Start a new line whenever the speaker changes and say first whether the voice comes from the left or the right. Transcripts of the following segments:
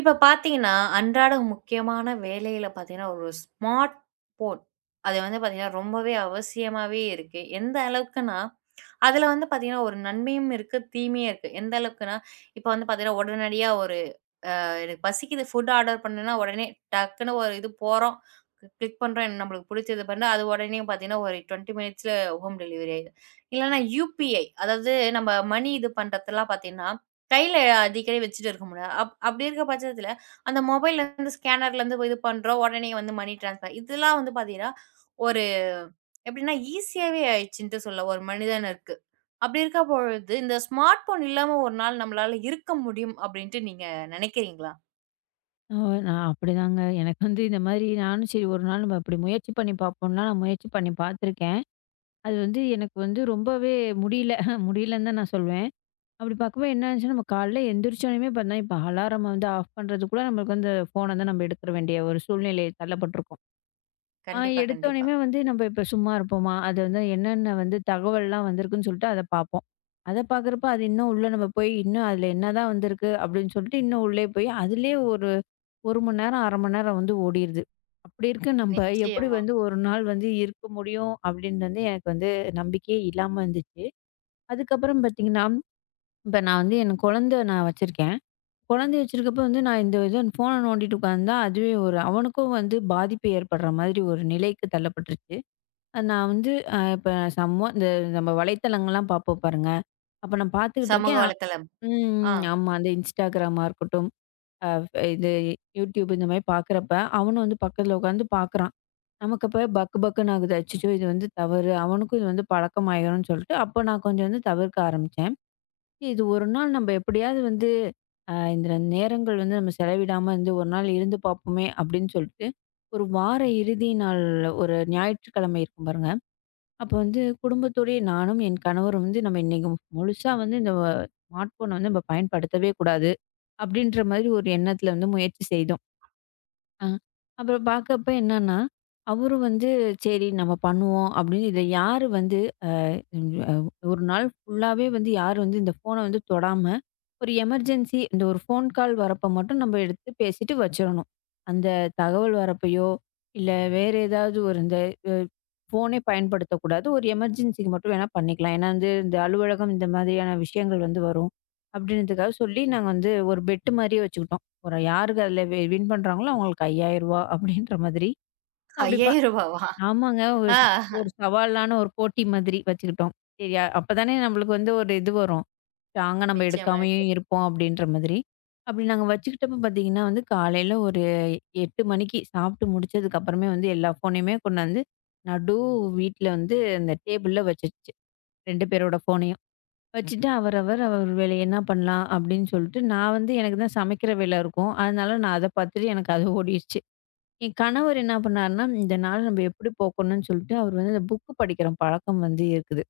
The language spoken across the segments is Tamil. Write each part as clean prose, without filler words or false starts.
right: இப்ப பார்த்தீங்கன்னா, அன்றாட முக்கியமான வேலையில பார்த்தீங்கன்னா, ஒரு ஸ்மார்ட் போன் அது வந்து பார்த்தீங்கன்னா, ரொம்பவே அவசியமாவே இருக்கு. எந்த அளவுக்குன்னா, அதுல வந்து பார்த்தீங்கன்னா, ஒரு நன்மையும் இருக்கு, தீமையும் இருக்கு. எந்த அளவுக்குன்னா, இப்ப வந்து பார்த்தீங்கன்னா, உடனடியா ஒரு எனக்கு பசிக்குது ஃபுட் ஆர்டர் பண்ணேன்னா உடனே டக்குன்னு ஒரு இது போறோம். கிளிக் பண்றோம். நம்மளுக்கு பிடிச்சது பண்ண அது உடனே பார்த்தீங்கன்னா, ஒரு 20 மினிட்ஸ்ல ஹோம் டெலிவரி ஆயிடுது. இல்லன்னா யுபிஐ அதாவது நம்ம மணி இது பண்றதெல்லாம் பார்த்தீங்கன்னா, கையில அடிக்கடி வச்சுட்டு இருக்க முடியாது. அப்படி இருக்க பட்சத்தில, அந்த மொபைல்லேருந்து ஸ்கேனர்லேருந்து இது பண்றோம். உடனே வந்து மணி ட்ரான்ஸ்ஃபர் இதெல்லாம் வந்து பார்த்தீங்கன்னா, ஒரு எப்படின்னா ஈஸியாவே ஆயிடுச்சுன்ட்டு சொல்ல ஒரு மனிதனுக்கு. அப்படி இருக்க பொழுது, இந்த ஸ்மார்ட் போன் இல்லாம ஒரு நாள் நம்மளால இருக்க முடியும் அப்படின்ட்டு நீங்க நினைக்கிறீங்களா?
left: ஓ! நான் அப்படிதாங்க. எனக்கு வந்து இந்த மாரி நானும் சரி ஒரு நாள் நம்ம அப்படி முயற்சி பண்ணி பார்ப்போம்லாம், நான் முயற்சி பண்ணி பார்த்துருக்கேன். அது வந்து எனக்கு வந்து ரொம்பவே முடியல முடியலன்னு தான் நான் சொல்வேன். அப்படி பார்க்கும்போது என்ன ஆச்சுன்னா, நம்ம காலைல எந்திரிச்சோனையுமே பார்த்தா, இப்போ அலாரம் வந்து ஆஃப் பண்ணுறது கூட நம்மளுக்கு வந்து ஃபோன தான் நம்ம எடுத்துற வேண்டிய ஒரு சூழ்நிலை தள்ளப்பட்டுருக்கோம். ஆ,
right: கண்டிப்பா, கண்டிப்பா.
left: எடுத்தோனையுமே வந்து நம்ம இப்ப சும்மா இருப்போமா? அது வந்து என்னென்ன வந்து தகவல்லாம் வந்திருக்குன்னு சொல்லிட்டு அத பார்ப்போம். அத பார்க்குறப்ப அது இன்னும் உள்ள நம்ம போய் இன்னும் அதுல என்னதான் வந்திருக்கு அப்படின்னு சொல்லிட்டு இன்னும் உள்ளே போய் அதுலயே ஒரு 1 மணி நேரம், 1/2 மணி நேரம் வந்து ஓடிருது. அப்படி இருக்க நம்ம எப்படி
right: நிச்சயமா.
left: வந்து ஒரு நாள் வந்து இருக்க முடியும் அப்படின்னு வந்து எனக்கு வந்து நம்பிக்கையே இல்லாம இருந்துச்சு. அதுக்கப்புறம் பார்த்தீங்கன்னா, இப்ப நான் வந்து என் குழந்தை நான் வச்சிருக்கேன். குழந்தை வச்சிருக்கப்ப வந்து நான் இந்த இது ஃபோன நோண்டிட்டு உட்கார்ந்தா அதுவே ஒரு அவனுக்கும் வந்து பாதிப்பு ஏற்படுற மாதிரி ஒரு நிலைக்கு தள்ளப்பட்டுருச்சு. நான் வந்து இப்ப சம்மோ இந்த நம்ம வலைத்தளங்கள்லாம் பார்ப்போம் பாருங்க. அப்ப நான் பார்த்துக்கிட்டு
right: சமூக
left: இருக்கேன்.
right: வலைத்தளம். ஆ.
left: ம். ஆமா. அந்த Instagramமா இருக்கட்டும், அ இது YouTube இந்த மாரி பார்க்குறப்ப, அவனும் வந்து பக்கத்துல உட்காந்து பார்க்குறான். நமக்கு அப்ப பக்கு பக்குன்னு ஆகுது. அச்சச்சோ! இது வந்து தவறு. அவனுக்கும் இது வந்து பழக்கமாயிரும்ன்னு சொல்லிட்டு, அப்போ நான் கொஞ்சம் வந்து தவிர்க்க ஆரம்பிச்சேன். இது ஒரு நாள் நம்ம எப்படியாவது வந்து இந்த நேரங்கள் வந்து நம்ம செலவிடாம இருந்து ஒரு நாள் இருந்து பார்ப்போமே! அப்படின்னு சொல்லிட்டு, ஒரு வார இறுதி நாள் ஒரு ஞாயிற்றுக்கிழமை இருக்கும் பாருங்க. அப்ப வந்து குடும்பத்தோடயே நானும், என் கணவரும் வந்து நம்ம இன்னைக்கு முழுசா வந்து இந்த ஸ்மார்ட் ஃபோன வந்து நம்ம பயன்படுத்தவே கூடாது. அப்படின்ற மாதிரி ஒரு எண்ணத்துல வந்து முயற்சி செய்தோம். அ அப்புறம் பார்க்கப்ப என்னன்னா, அவரும் வந்து சரி நம்ம பண்ணுவோம் அப்படின்னு இதில யாரு வந்து ம், அ ஒரு நாள் ஃபுல்லாவே வந்து யாரும் வந்து இந்த ஃபோன வந்து தொடாம, ஒரு எமர்ஜென்சி இந்த ஒரு ஃபோன் கால் வரப்ப மட்டும் நம்ம எடுத்து பேசிட்டு வச்சிரணும். அந்த தகவல் வரப்பயோ, இல்ல வேற ஏதாவது ஒரு இந்த அ ஃபோனே பயன்படுத்தக்கூடாது. ஒரு எமர்ஜென்சிக்கு மட்டும் வேணா பண்ணிக்கலாம். ஏன்னா வந்து இந்த அலுவலகம் இந்த மாதிரியான விஷயங்கள் வந்து வரும். அப்படின்றதுக்காக சொல்லி நாங்க வந்து ஒரு பெட் மாரியே வச்சுக்கிட்டோம். ஒரு யாருக்கு அதில வின் பண்றாங்களோ அவங்களுக்கு ரூ. 5000 அப்படின்ற மாதிரி.
right: ரூ.
left: அப்படி ப
right: 5,000வா?
left: ஆமாங்க.
right: ஆ.
left: ஒரு சவாலான ஒரு போட்டி மாதிரி வச்சுக்கிட்டோம். சரி அப்பதானே நம்மளுக்கு வந்து ஒரு இது வரும். ஸ்ட்ராங்கா நம்ம
right: நிச்சயமா,
left: எடுக்காமயும்
right: நிச்சயம்.
left: இருப்போம் அப்படின்ற மாதிரி. அப்படி நாங்க வச்சுக்கிட்டப்ப பார்த்தீங்கன்னா வந்து காலையில ஒரு 8 மணிக்கு சாப்பிட்டு முடிச்சதுக்கு அப்புறமே வந்து எல்லா ஃபோனையுமே கொண்டாந்து நடு வீட்ல வந்து அந்த டேபிள்ல வச்சுருச்சு. 2 பேரோட ஃபோனையும். வச்சுட்டு அவரவர் வேலைய என்ன பண்ணலாம் அப்படின்னு சொல்லிட்டு நான் வந்து எனக்கு தான் சமைக்கிற வேலை இருக்கும். அதனால நான் அத பார்த்துட்டு எனக்கு அது ஓடிருச்சு. என் கணவர் என்ன பண்ணாருன்னா, இந்த நாள் நம்ம எப்படி போக்கணும்னு சொல்லிட்டு, அவர் வந்து அந்த புக்கு படிக்கிற பழக்கம் வந்து இருக்குது.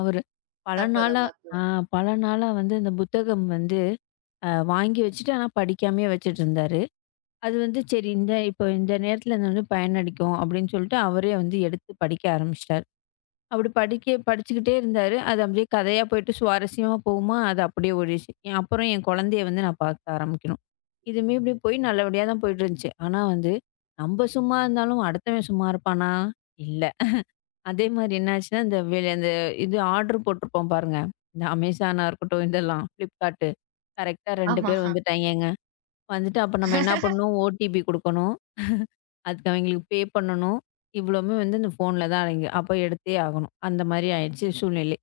left: அவரு பல நாளா
right: அற்புதம்,
left: ஆ
right: அற்புதம்.
left: பல நாளா வந்து அந்த புத்தகம் வந்து வாங்கி வச்சுட்டு, ஆனா படிக்காமயே வச்சுட்டுருந்தாரு. அது வந்து சரி இந்த இப்போ இந்த நேரத்தில இது வந்து பயனளிக்கும் அப்படின்னு சொல்லிட்டு, அவரே வந்து எடுத்து படிக்க ஆரம்பிச்சுட்டாரு. அப்படி படிக்க படிச்சுக்கிட்டே இருந்தாரு. அது அப்படியே கதையா போயிட்டு சுவாரஸ்யமா போகுமா, அது அப்படியே ஓடிடுச்சு. அப்புறம் என் குழந்தைய வந்து நான் பார்க்க ஆரம்பிக்கணும். இதுவுமே இப்படி போய் நல்லபடியா தான் போயிட்டுருந்துச்சு. ஆனா வந்து, நம்ப சும்மா இருந்தாலும் அடுத்தவன் சும்மா இருப்பானா? இல்ல. அதே மாரி என்ன ஆச்சுன்னா, இந்த வெளி அந்த இது ஆர்டர் போட்டிருப்போம் பாருங்க. இந்த அமேசானா இருக்கட்டும், இதெல்லாம் ஃப்ளிப்கார்ட்டு. கரெக்ட்டா 2
right: ஆமா.
left: பேர் வந்துட்டாய்ங்கங்க. வந்துட்டு அப்ப நம்ம என்ன பண்ணணும், ஓடிபி குடுக்கணும். அதுக்கு அவைங்களுக்கு பண்ணணும். இவ்வளவுமே வந்து இந்த ஃபோன்ல தான் அடங்கி அப்ப எடுத்தே ஆகணும். அந்த மாரி ஆயிடுச்சு சூழ்நிலை.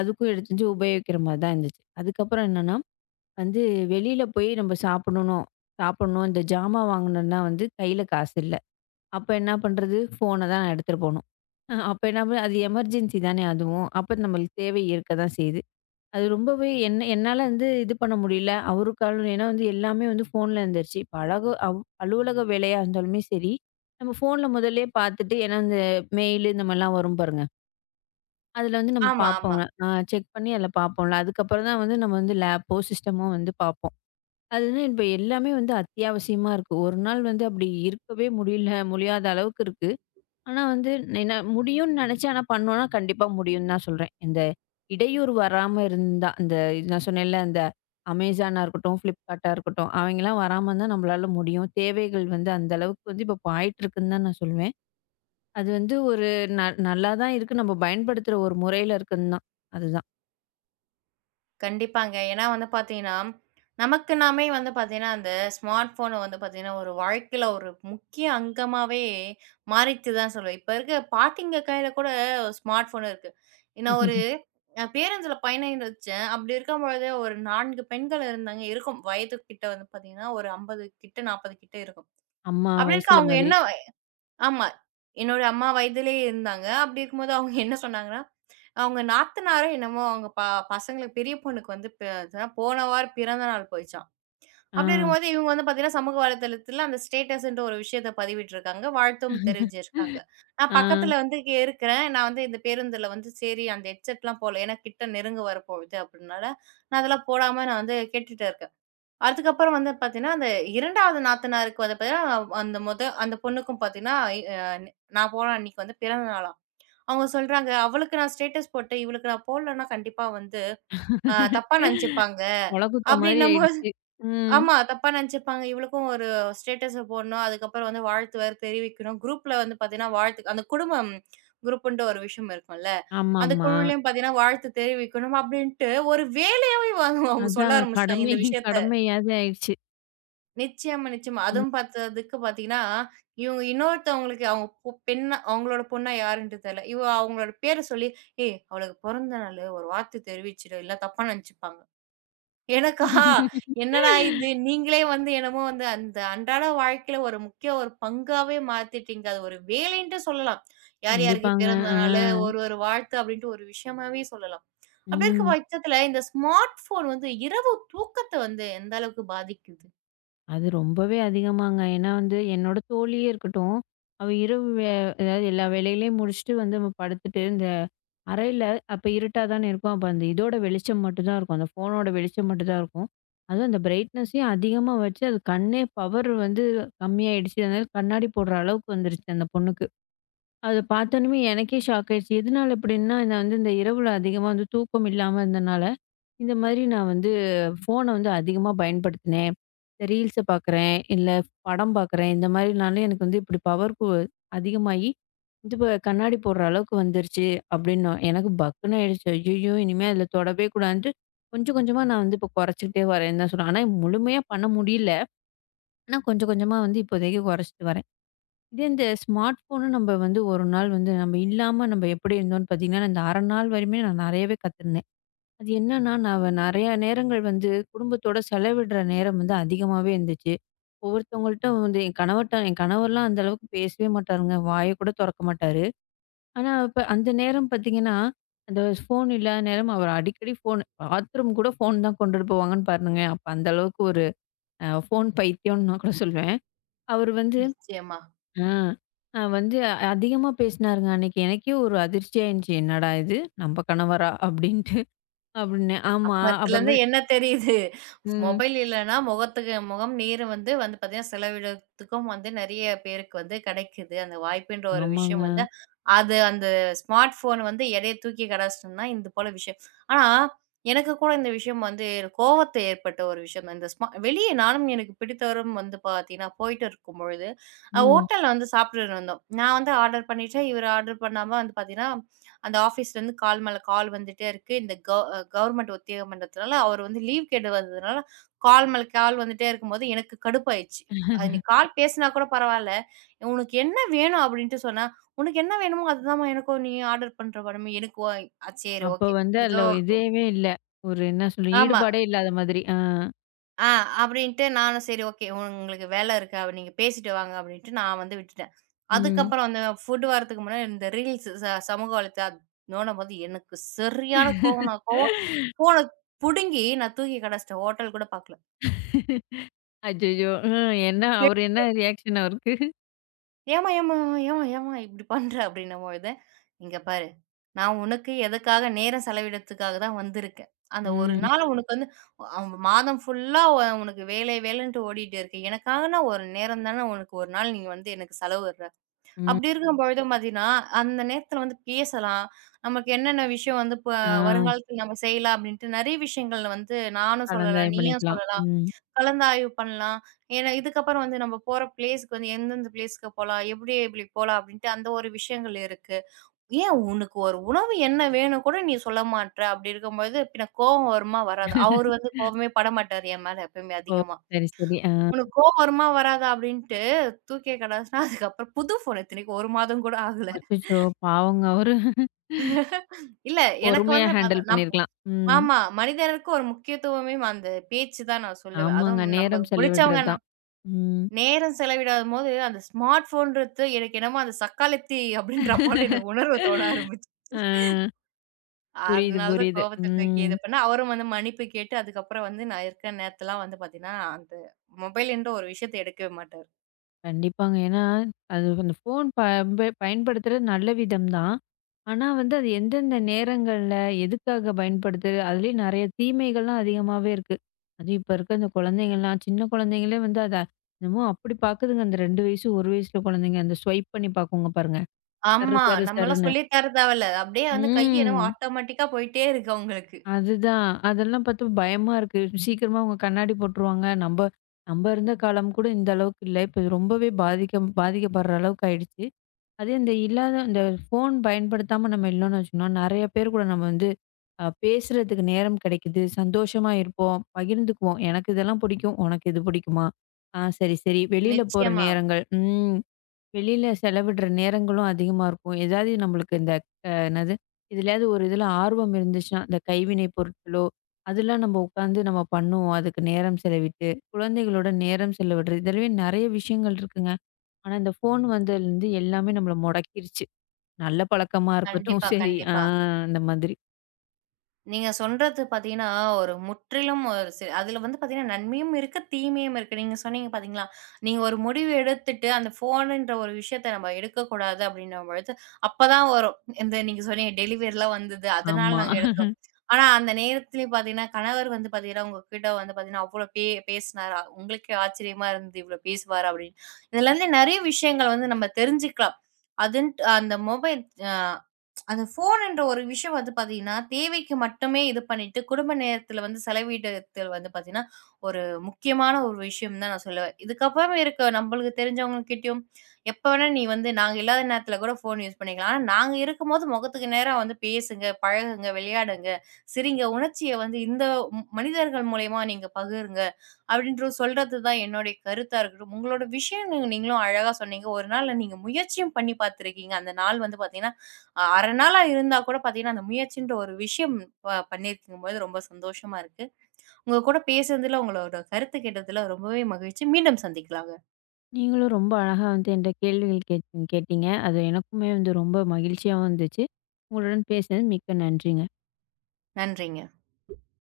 left: அதுக்கும் எடுத்து வந்து உபயோகிக்கிற மாரி தான் இருந்துச்சு. அதுக்கப்புறம் என்னன்னா, வந்து வெளியில போய் நம்ம சாப்பிடணும் சாப்பிடணும். இந்த ஜாமான் வாங்கணும்னா வந்து கையில காசு இல்ல. அப்ப என்ன பண்றது? ஃபோன தான் நான் எடுத்துட்டு போணும். அப்ப என்ன பண்ண அது எமர்ஜென்சி தானே அதுவும். அப்ப நம்மளுக்கு தேவை இருக்க தான் செய்யுது. அது ரொம்பவே என்ன என்னால வந்து இது பண்ண முடியல. அவருக்காலும் ஏன்னா வந்து எல்லாமே வந்து ஃபோன்ல இருந்துருச்சு. இப்ப அழகு அவ் அலுவலக வேலையா இருந்தாலுமே சரி, நம்ம ஃபோன்ல முதல்லயே பார்த்துட்டு ஏன்னா இந்த மெயில் இந்த மாரிலாம் வரும் பாருங்க. அதுல வந்து நம்ம
right: ஆமா, ஆமா.
left: பார்ப்போம்ல. ஆ, செக் பண்ணி அதுல பார்ப்போம்ல. அதுக்கப்புறம் தான் வந்து நம்ம வந்து லேப்போ, சிஸ்டமோ வந்து பார்ப்போம். அது வந்து இப்ப எல்லாமே வந்து அத்தியாவசியமா இருக்கு. ஒரு நாள் வந்து அப்படி இருக்கவே முடியல முடியாத அளவுக்கு இருக்கு. ஆனா வந்து என்ன முடியும்னு நினைச்சு ஆனா பண்ணோம்னா கண்டிப்பா முடியும்னு தான் சொல்றேன். இந்த இடையூறு வராம இருந்தா, இந்த நான் சொன்னேன்ல இந்த Amazonஆ இருக்கட்டும், Flipkartஆ இருக்கட்டும், அவங்கலாம் வராம இருந்தா நம்மளால முடியும். தேவைகள் வந்து அந்த அளவுக்கு வந்து இப்ப ஆயிட்டு இருக்குன்னு தான் நான் சொல்வேன். அது வந்து ஒரு ந நல்லா தான் இருக்கு. நம்ம பயன்படுத்துற ஒரு முறையில இருக்குன்னு தான். அதுதான்.
right: கண்டிப்பாங்க. ஏன்னா வந்து பார்த்தீங்கன்னா, நமக்கு நாமே வந்து பார்த்தீங்கன்னா, அந்த ஸ்மார்ட் ஃபோன வந்து பார்த்தீங்கன்னா, ஒரு வாழ்க்கையில ஒரு முக்கிய அங்கமாவே மாறிச்சு தான் சொல்லுவேன். இப்ப இருக்க பாட்டிங்க கையில கூட ஸ்மார்ட் ஃபோன் இருக்கு. நான் ஒரு பேருந்துல பயணிச்சேன். அப்படி இருக்கும்பொழுது ஒரு 4 பெண்கள் இருந்தாங்க. இருக்கும் வயது கிட்ட வந்து பார்த்தீங்கன்னா, ஒரு 50 கிட்ட 40 கிட்ட இருக்கும்.
left: அம்மா
right: அப்படி இருக்க
left: வயசுல
right: அவங்க
left: மாதிரி.
right: என்ன ஆமா. என்னோட அம்மா வயதிலேயே இருந்தாங்க. அப்படி இருக்கும்போது அவங்க என்ன சொன்னாங்கன்னா, அவங்க நாத்தனாரோ என்னமோ அவங்க பசங்களுக்கு பெரிய பொண்ணுக்கு வந்து போன வாரம் பிறந்த நாள் போயிச்சாம்.
left: ஆ,
right: அப்படி இருக்கும்போது இவங்க வந்து பார்த்தீங்கன்னா, சமூக வலைதளத்தில அந்த ஸ்டேட்டஸ்ன்ற ஒரு விஷயத்த பதிவிட்டுருக்காங்க. வாழ்த்தும் தெரிவிச்சிருக்காங்க. நான்
left: ஆ.
right: பக்கத்தில வந்து இங்க இருக்கிறேன். நான் வந்து இந்த பேருந்தில வந்து சரி அந்த ஹெட்செட்லாம் போடல. ஏன்னா கிட்ட நெருங்க வரப்போகுது அப்படினால, நான் அதெல்லாம் போடாம நான் வந்து கேட்டுட்டு இருக்கேன். அதுக்கப்புறம் வந்து பார்த்தீங்கன்னா, அந்த 2வது நாத்தனாருக்கு வந்து பார்த்தீங்கன்னா, அந்த அந்த பொண்ணுக்கும் பார்த்தீங்கன்னா, அ நான் போன அன்னைக்கு வந்து பிறந்த நாளாம். அவங்க சொல்றாங்க, "அவளுக்கு நான் ஸ்டேட்டஸ் போட்டேன். இவளுக்கு நான் போடலன்னா கண்டிப்பா வந்து தப்பா நெனச்சுப்பாங்க."
left: மொளகுத்த மாரி
right: அப்படின்னும்போது
left: ஆயிடுச்சு. ம்.
right: ஆமா. தப்பா நெனச்சுப்பாங்க. இவளுக்கும் ஒரு ஸ்டேட்டஸ போடணும். அதுக்கப்புறம் வந்து வாழ்த்து வேற தெரிவிக்கணும். குரூப்ல வந்து பார்த்தீங்கன்னா, வாழ்த்து அந்த குடும்பம் குரூப்புன்ட்டு ஒரு விஷயம் இருக்கும்ல. அந்த
left: ஆமாமா.
right: குழுலயும் பார்த்தீங்கன்னா, வாழ்த்து தெரிவிக்கணும் அப்படின்ட்டு ஒரு வேலையாவே அவங்க அவங்க சொல்ல
left: அதான்
right: ஆரம்பிச்சுட்டாங்க
left: கடமை
right: இந்த விஷயத்த.
left: கடமையாவது ஆயிடுச்சு.
right: நிச்சயமா, நிச்சயமா.
left: ம்.
right: அதுவும் பார்த்ததுக்கு பார்த்தீங்கன்னா, இவங்க இன்னொருத்தவங்களுக்கு அவங்க பெண்ணா அவங்களோட பொண்ணா யாருன்ட்டு தெரியல. அவங்களோட பேர சொல்லி, "ஏய் அவளுக்கு பிறந்த நாளு ஒரு வார்த்தை தெரிவிச்சுடு, இல்ல தப்பா நெனச்சுப்பாங்க." எனக்கா? என்னடா இது? நீங்களே வந்து என்னமோ வந்து அந்த அன்றாட வாழ்க்கையில ஒரு முக்கிய ஒரு பங்காவே மாத்திட்டீங்க. அது ஒரு வேலைன்ட்டு சொல்லலாம். யார் யாருக்கு
left: கண்டிப்பாங்க.
right: பிறந்த
left: ஆ.
right: நாளு, ஒரு ஒரு வாழ்த்து அப்படின்ட்டு ஒரு விஷயமாவே சொல்லலாம். அப்படி இருக்க
left: ம்.
right: பட்சத்துல இந்த ஸ்மார்ட் ஃபோன் வந்து இரவு தூக்கத்த வந்து எந்த அளவுக்கு பாதிக்குது?
left: அது ரொம்பவே அதிகமாங்க. ஏன்னா வந்து என்னோட தோழியே இருக்கட்டும், அவ இரவு வே அதாவது எல்லா வேலைகளையும் முடிச்சுட்டு வந்து நம்ம படுத்துட்டு, இந்த அறையில அப்ப இருட்டா தானே இருக்கும். அப்ப அந்த இதோட வெளிச்சம் மட்டும் தான் இருக்கும். அந்த ஃபோனோட வெளிச்சம் மட்டும் தான் இருக்கும். அதுவும் அந்த பிரைட்னஸையும் அதிகமா வச்சு, அது கண்ணே பவர் வந்து கம்மியாயிடுச்சு. அதனால கண்ணாடி போடுற அளவுக்கு வந்துருச்சு அந்த பொண்ணுக்கு. அத பார்த்தோனமே எனக்கே ஷாக் ஆயிடுச்சு. எதனால இப்படின்னா, நான் வந்து இந்த இரவுல அதிகமா வந்து தூக்கம் இல்லாம இருந்தனால. இந்த மாதிரி நான் வந்து ஃபோன வந்து அதிகமா பயன்படுத்தினேன். இந்த ரீல்ஸ பார்க்குறேன், இல்ல படம் பார்க்குறேன். இந்த மாதிரினாலே எனக்கு வந்து இப்படி பவர் கு அதிகமாகி, இது ப கண்ணாடி போடுற அளவுக்கு வந்துருச்சு அப்படின்னும். எனக்கு பக்குன்னு ஆயிடுச்சு. ஐயய்யோ! இனிமே அதில தொடவே கூடாதுன்ட்டு கொஞ்சம் கொஞ்சமா நான் வந்து இப்போ குறைச்சுக்கிட்டே வரேன்னு தான் சொல்லுவேன். ஆனா முழுமையா பண்ண முடியல. ஆனா கொஞ்சம் கொஞ்சமா வந்து இப்போதைக்கு குறைச்சிட்டு வரேன். இதே இந்த ஸ்மார்ட் ஃபோனு நம்ம வந்து ஒரு நாள் வந்து நம்ம இல்லாம நம்ம எப்படி இருந்தோம்னு பார்த்தீங்கன்னா, இந்த அரை நாள் வரையுமே நான் நெறையவே கத்துருந்தேன். அது என்னன்னா, நான் வ நெறையா நேரங்கள் வந்து குடும்பத்தோட செலவிடுற நேரம் வந்து அதிகமாவே இருந்துச்சு. ஒவ்வொருத்தவங்கள்ட்ட வந்து என் கணவர்லாம் அந்த அளவுக்கு பேசவே மாட்டாருங்க. வாய கூட தொறக்க மாட்டாரு. ஆனா, இப்ப அந்த நேரம் பார்த்தீங்கன்னா, அந்த ஃபோன் இல்லாத நேரம் அவர் அடிக்கடி ஃபோன் பாத்ரூம் கூட ஃபோன் தான் கொண்டுட்டு போவாங்கன்னு பாருங்களேன். அப்ப அந்த அளவுக்கு ஒரு ஃபோன் பைத்தியம்னு நான் கூட சொல்வேன். அவர் வந்து
right: நிச்சயமா.
left: ஆ அ வந்து அ- அதிகமா பேசினாருங்க அன்னைக்கு. எனக்கே ஒரு அதிர்ச்சியா இருந்துச்சு. "என்னடா இது! நம்ம கணவரா?" அப்படின்ட்டு. அப்படின்னு ஆமா.
right: அப்பத்துலருந்து
left: அப்புறமேல்.
right: என்ன தெரியுது?
left: ம்.
right: மொபைல் இல்லன்னா முகத்துக்கு முகம் நீர் வந்து வந்து பார்த்தீங்கன்னா, செலவிடத்துக்கும் வந்து நெறைய பேருக்கு வந்து கிடைக்குது. அந்த வாய்ப்புன்ற ஒரு
left: ஆமாங்க.
right: விஷயம் வந்து, அது அந்த ஸ்மார்ட் ஃபோன் வந்து எடைய தூக்கி கடாசிட்டோம்னா, இது போல விஷயம். ஆனா, எனக்கு கூட இந்த விஷயம் வந்து கோவத்த ஏற்பட்ட ஒரு விஷயம் தான். இந்த வெளிய நானும் எனக்கு பிடித்தவரும் வந்து பார்த்தீங்கன்னா, போயிட்டு இருக்கும்பொழுது,
left: ம்.
right: ஹோட்டல்ல வந்து சாப்பிட்டுட்டு இருந்தோம். நான் வந்து ஆர்டர் பண்ணிட்டேன். இவரு ஆர்டர் பண்ணாம வந்து பார்த்தீங்கன்னா அந்த ஆஃபீஸ்லேருந்து கால் மேல கால் வந்துட்டே இருக்கு. இந்த கவர்மெண்ட் ஒத்திகை பண்றதுனால அவர் வந்து லீவ் கேட்டு வந்ததுனால கால் மேல கால் வந்துட்டே இருக்கும்போது எனக்கு கடுப்பாயிருச்சு. அது நீ கால் பேசினா கூட பரவால்ல. "உனக்கு என்ன வேணும்?" அப்படின்ட்டு சொன்னா, "உனக்கு என்ன வேணுமோ அதுதாம்மா எனக்கும் நீயும் ஆர்டர் பண்ற." படமே எனக்கு சரி
left: அப்ப
right: ஓகே.
left: வந்து
right: ஏதோ
left: அதுல இதேவே இல்ல. ஒரு என்ன சொல்றது?
right: ஆமா.
left: ஈடுபாடே இல்லாத மாதிரி. ஆ.
right: ஆ அப்படின்ட்டு நானும் சரி ஓகே உங்களுக்கு வேலை இருக்கு அப்ப நீங்க பேசிட்டு வாங்க அப்படின்ட்டு நான் வந்து விட்டுட்டேன்.
left: ம்.
right: அதுக்கப்புறம் அந்த ஃபுட் வரதுக்கு முன்னாடி இந்த ரீல்ஸ் சமூக வலைத்தளம் நோண்டும்போது எனக்கு சரியான கோவம்னா கோவம். ஃபோன புடுங்கி நான் தூக்கி கட வச்சுட்டேன். ஹோட்டல் கூட பார்க்கல.
left: அச்சச்சோ! ம். என்ன அவரு என்ன ரியாக்ஷன் அவருக்கு?
right: ஏம்மா, ஏம்மா, ஏம்மா, ஏம்மா இப்படி பண்ற? அப்படின்னம்பொழுது, "இங்க பாரு, நான் உனக்கு எதுக்காக நேரம் செலவிடத்துக்காக தான் வந்திருக்கேன். அந்த ஒரு
left: ம்.
right: நாள் உனக்கு வந்து அ மாதம் ஃபுல்லா உனக்கு வேலை வேலைன்ட்டு ஓடிட்டு இருக்கு. எனக்காகனா ஒரு நேரம் தானே உனக்கு ஒரு நாள் நீ வந்து எனக்கு செலவிடுற.
left: ம்.
right: அப்படி இருக்கும்பொழுது பார்த்தீங்கன்னா, அந்த நேரத்தில வந்து பேசலாம். நமக்கு என்னென்ன விஷயம் வந்து
left: ஆ.
right: வருங்காலத்தில நம்ம செய்யலாம்" அப்படின்ட்டு நிறைய விஷயங்கள் வந்து நானும் சொல்லலாம்,
left: கலந்தாய்வு
right: நீயும்
left: பண்ணிக்கலாம்.
right: சொல்லலாம்.
left: ம்.
right: கலந்தாய்வு பண்ணலாம். ஏன்னா இதுக்கப்புறம் வந்து நம்ம போற பிளேஸ்க்கு வந்து எந்தெந்த பிளேஸ்க்கு போலாம், எப்படி எப்படி போலாம் அப்படின்ட்டு அந்த ஒரு விஷயங்கள் இருக்கு. ஏன் உனக்கு ஒரு உணவு என்ன வேணும் கூட நீ சொல்ல மாட்ற? அப்படி இருக்கும்போது பின்ன கோவம் வருமா? வராதா? அவரு வந்து கோவமே படமாட்டாரு என் மேல எப்பயுமே
left: ஓ!
right: அதிகமா.
left: சரி, சரி. ஆ.
right: "உனக்கு கோவம் வருமா? வராதா?" அப்படின்ட்டு தூக்கியே கடாசுனா அதுக்கப்புறம் புது ஃபோன் இத்தனைக்கும் 1 மாதம் கூட ஆகல.
left: அச்சச்சோ! பாவங்க அவரு.
right: இல்ல எனக்கு
left: பொறுமையா
right: வந்து பாத்தா
left: ஹேண்டில் பண்ணியிருக்கலாம். ம்.
right: ஆமா. மனிதருக்கு ஒரு முக்கியத்துவமே அந்த பேச்சு தான் நான் சொல்லுவேன்.
left: ஆமாங்க.
right: அதுவும்
left: நேரம்
right: நமக்கு புடிச்சவங்க
left: செலவிடுறது தான். ம்.
right: நேரம் செலவிடாதபோது, அந்த ஸ்மார்ட் ஃபோன்றது எனக்கு என்னமோ அந்த சக்காளத்தி அப்படின்ற போல எனக்கு உணர்வு தோண ஆரம்பிச்சுச்சு.
left: ஆ. புரியுது,
right: அதனால தான்
left: புரியுது.
right: கோவத்த தூக்கி
left: ம்.
right: இது பண்ணேன். அவரும் வந்து மன்னிப்பு கேட்டு, அதுக்கப்புறம் வந்து நான் இருக்கிற நேரத்துலலாம் வந்து பார்த்தீங்கன்னா, அந்த மொபைல்ன்ற ஒரு விஷயத்த எடுக்கவே மாட்டாரு.
left: கண்டிப்பாங்க. ஏன்னா, அது அந்த ஃபோன் பம்ப பயன்படுத்துறது நல்ல விதம் தான். ஆனா வந்து அது எந்தெந்த நேரங்கள்ல, எதுக்காக பயன்படுத்துது? அதுலயும் நெறைய தீமைகள்லாம் அதிகமாவே இருக்கு. அதுவும் இப்ப இருக்க இந்த குழந்தைங்கலாம், சின்ன குழந்தைங்களே வந்து அத என்னமோ அப்படி பாக்குதுங்க. அந்த 2 வயசு, 1 வயசுல குழந்தைங்க. அந்த ஸ்வைப் பண்ணி பாக்குங்க பாருங்க. சரு
right: ஆமா.
left: சரு
right: நம்மலாம்
left: சருன்னு.
right: சொல்லி தர தேவையில்ல. அப்படியே வந்து கை என்னமோ
left: ம்.
right: ஆட்டோமேட்டிக்கா போயிட்டே இருக்கு அவங்களுக்கு.
left: அதுதான். அதெல்லாம் பாத்து பயமா இருக்கு. சீக்கிரமா அவங்க கண்ணாடி போட்டுருவாங்க. நம்ப நம்ப இருந்த காலம் கூட இந்த அளவுக்கு இல்ல. இப்ப ரொம்பவே பாதிக்கப்படுற அளவுக்கு ஆயிடுச்சு. அதே இந்த இல்லாத இந்த ஃபோன் பயன்படுத்தாம நம்ம இல்லோன்னு வச்சுக்கோங்களேன், நெறைய பேர் கூட நம்ம வந்து பேசுறதுக்கு நேரம் கிடைக்குது. சந்தோஷமா இருப்போம். பகிர்ந்துக்குவோம். "எனக்கு இதெல்லாம் பிடிக்கும். உனக்கு இது பிடிக்குமா? ஆ சரி, சரி." வெளியில போற
right: நிச்சயமா.
left: நேரங்கள். ம். வெளியில செலவிடுற நேரங்களும் அதிகமா இருக்கும். ஏதாவது நம்மளுக்கு இந்த என்னது? இதுலயாவது ஒரு இதில ஆர்வம் இருந்துச்சுன்னா, இந்த கைவினை பொருட்களோ, அதெல்லாம் நம்ம உட்காந்து நம்ம பண்ணுவோம். அதுக்கு நேரம் செலவிட்டு, குழந்தைகளோட நேரம் செலவிடுறது. இதுலயே நெறைய விஷயங்கள் இருக்குங்க. ஆனா, இந்த ஃபோன் வந்ததுலருந்து எல்லாமே நம்மள முடக்கிருச்சு. நல்ல பழக்கமா இருக்கட்டும்
right: கண்டிப்பா,
left: சரி. ஆ,
right: கண்டிப்பா.
left: அந்த மாதிரி.
right: நீங்க சொல்றது பார்த்தீங்கன்னா, ஒரு முற்றிலும் ஒரு அதில வந்து பார்த்தீங்கன்னா, நன்மையும் இருக்கு, தீமையும் இருக்கு. நீங்க சொன்னீங்க பார்த்தீங்களா? நீங்க ஒரு முடிவு எடுத்துட்டு, அந்த ஃபோனுன்ற ஒரு விஷயத்த நம்ம எடுக்கக்கூடாது அப்டின்னும் பொழுது, அப்பதான் வரும். இந்த நீங்க சொன்னீங்க டெலிவரிலாம் வந்தது. அதனால
left: ஆமா.
right: நாங்க எடுத்தோம். ஆனா, அந்த நேரத்திலயும் பார்த்தீங்கன்னா, கணவர் வந்து பார்த்தீங்கன்னா, உங்ககிட்ட வந்து பார்த்தீங்கன்னா, அவ்ளோ பேசினாரா? உங்களுக்கே ஆச்சரியமா இருந்தது, இவ்ளோ பேசுவாரா? அப்டின்னு. இதுலருந்து நெறைய விஷயங்கள் வந்து நம்ம தெரிஞ்சுக்கலாம். அதுன்ட்டு அந்த மொபைல் அ அந்த ஃபோனுன்ற ஒரு விஷயம் வந்து பார்த்தீங்கன்னா, தேவைக்கு மட்டுமே இது பண்ணிட்டு, குடும்ப நேரத்தில வந்து செலவிடத்தில் வந்து பார்த்தீங்கன்னா, ஒரு முக்கியமான ஒரு விஷயம் தான் நான் சொல்லுவேன். இதுக்கப்புறம் இருக்க நம்மளுக்கு தெரிஞ்சவங்ககிட்டயும், எப்ப வேணா நீ வந்து நாங்க இல்லாத நேரத்தில கூட ஃபோன் யூஸ் பண்ணிக்கலாம். ஆனா, நாங்க இருக்கும்போது முகத்துக்கு நேரா வந்து பேசுங்க, பழகுங்க, விளையாடுங்க, சிரிங்க, உணர்ச்சிய வந்து இந்த மனிதர்கள் மூலியமா நீங்க பகிருங்க, அப்படின்ற சொல்றது தான் என்னுடைய கருத்தா இருக்கட்டும். உங்களோட விஷயம் நீங்க- நீங்களும் அழகா சொன்னீங்க. ஒரு நாள் நீங்க முயற்சியும் பண்ணி பார்த்துருக்கீங்க. அந்த நாள் வந்து பார்த்தீங்கன்னா அரை நாளா இருந்தா கூட பார்த்தீங்கன்னா, அந்த முயற்சின்ற ஒரு விஷயம் பண்ணியிருக்கும்போது ரொம்ப சந்தோஷமா இருக்கு. உங்க கூட பேசுனதுல, உங்களோட கருத்து கேட்டதுல ரொம்பவே மகிழ்ச்சி. மீண்டும் சந்திக்கலாங்க.
left: நீங்களும் ரொம்ப அழகா வந்து என்ட்ட கேள்விகள் கேட் கேட்டீங்க. அது எனக்குமே வந்து ரொம்ப மகிழ்ச்சியாவும் இருந்துச்சு. உங்களுடன் பேசினது மிக்க நன்றிங்க.
right: நன்றிங்க.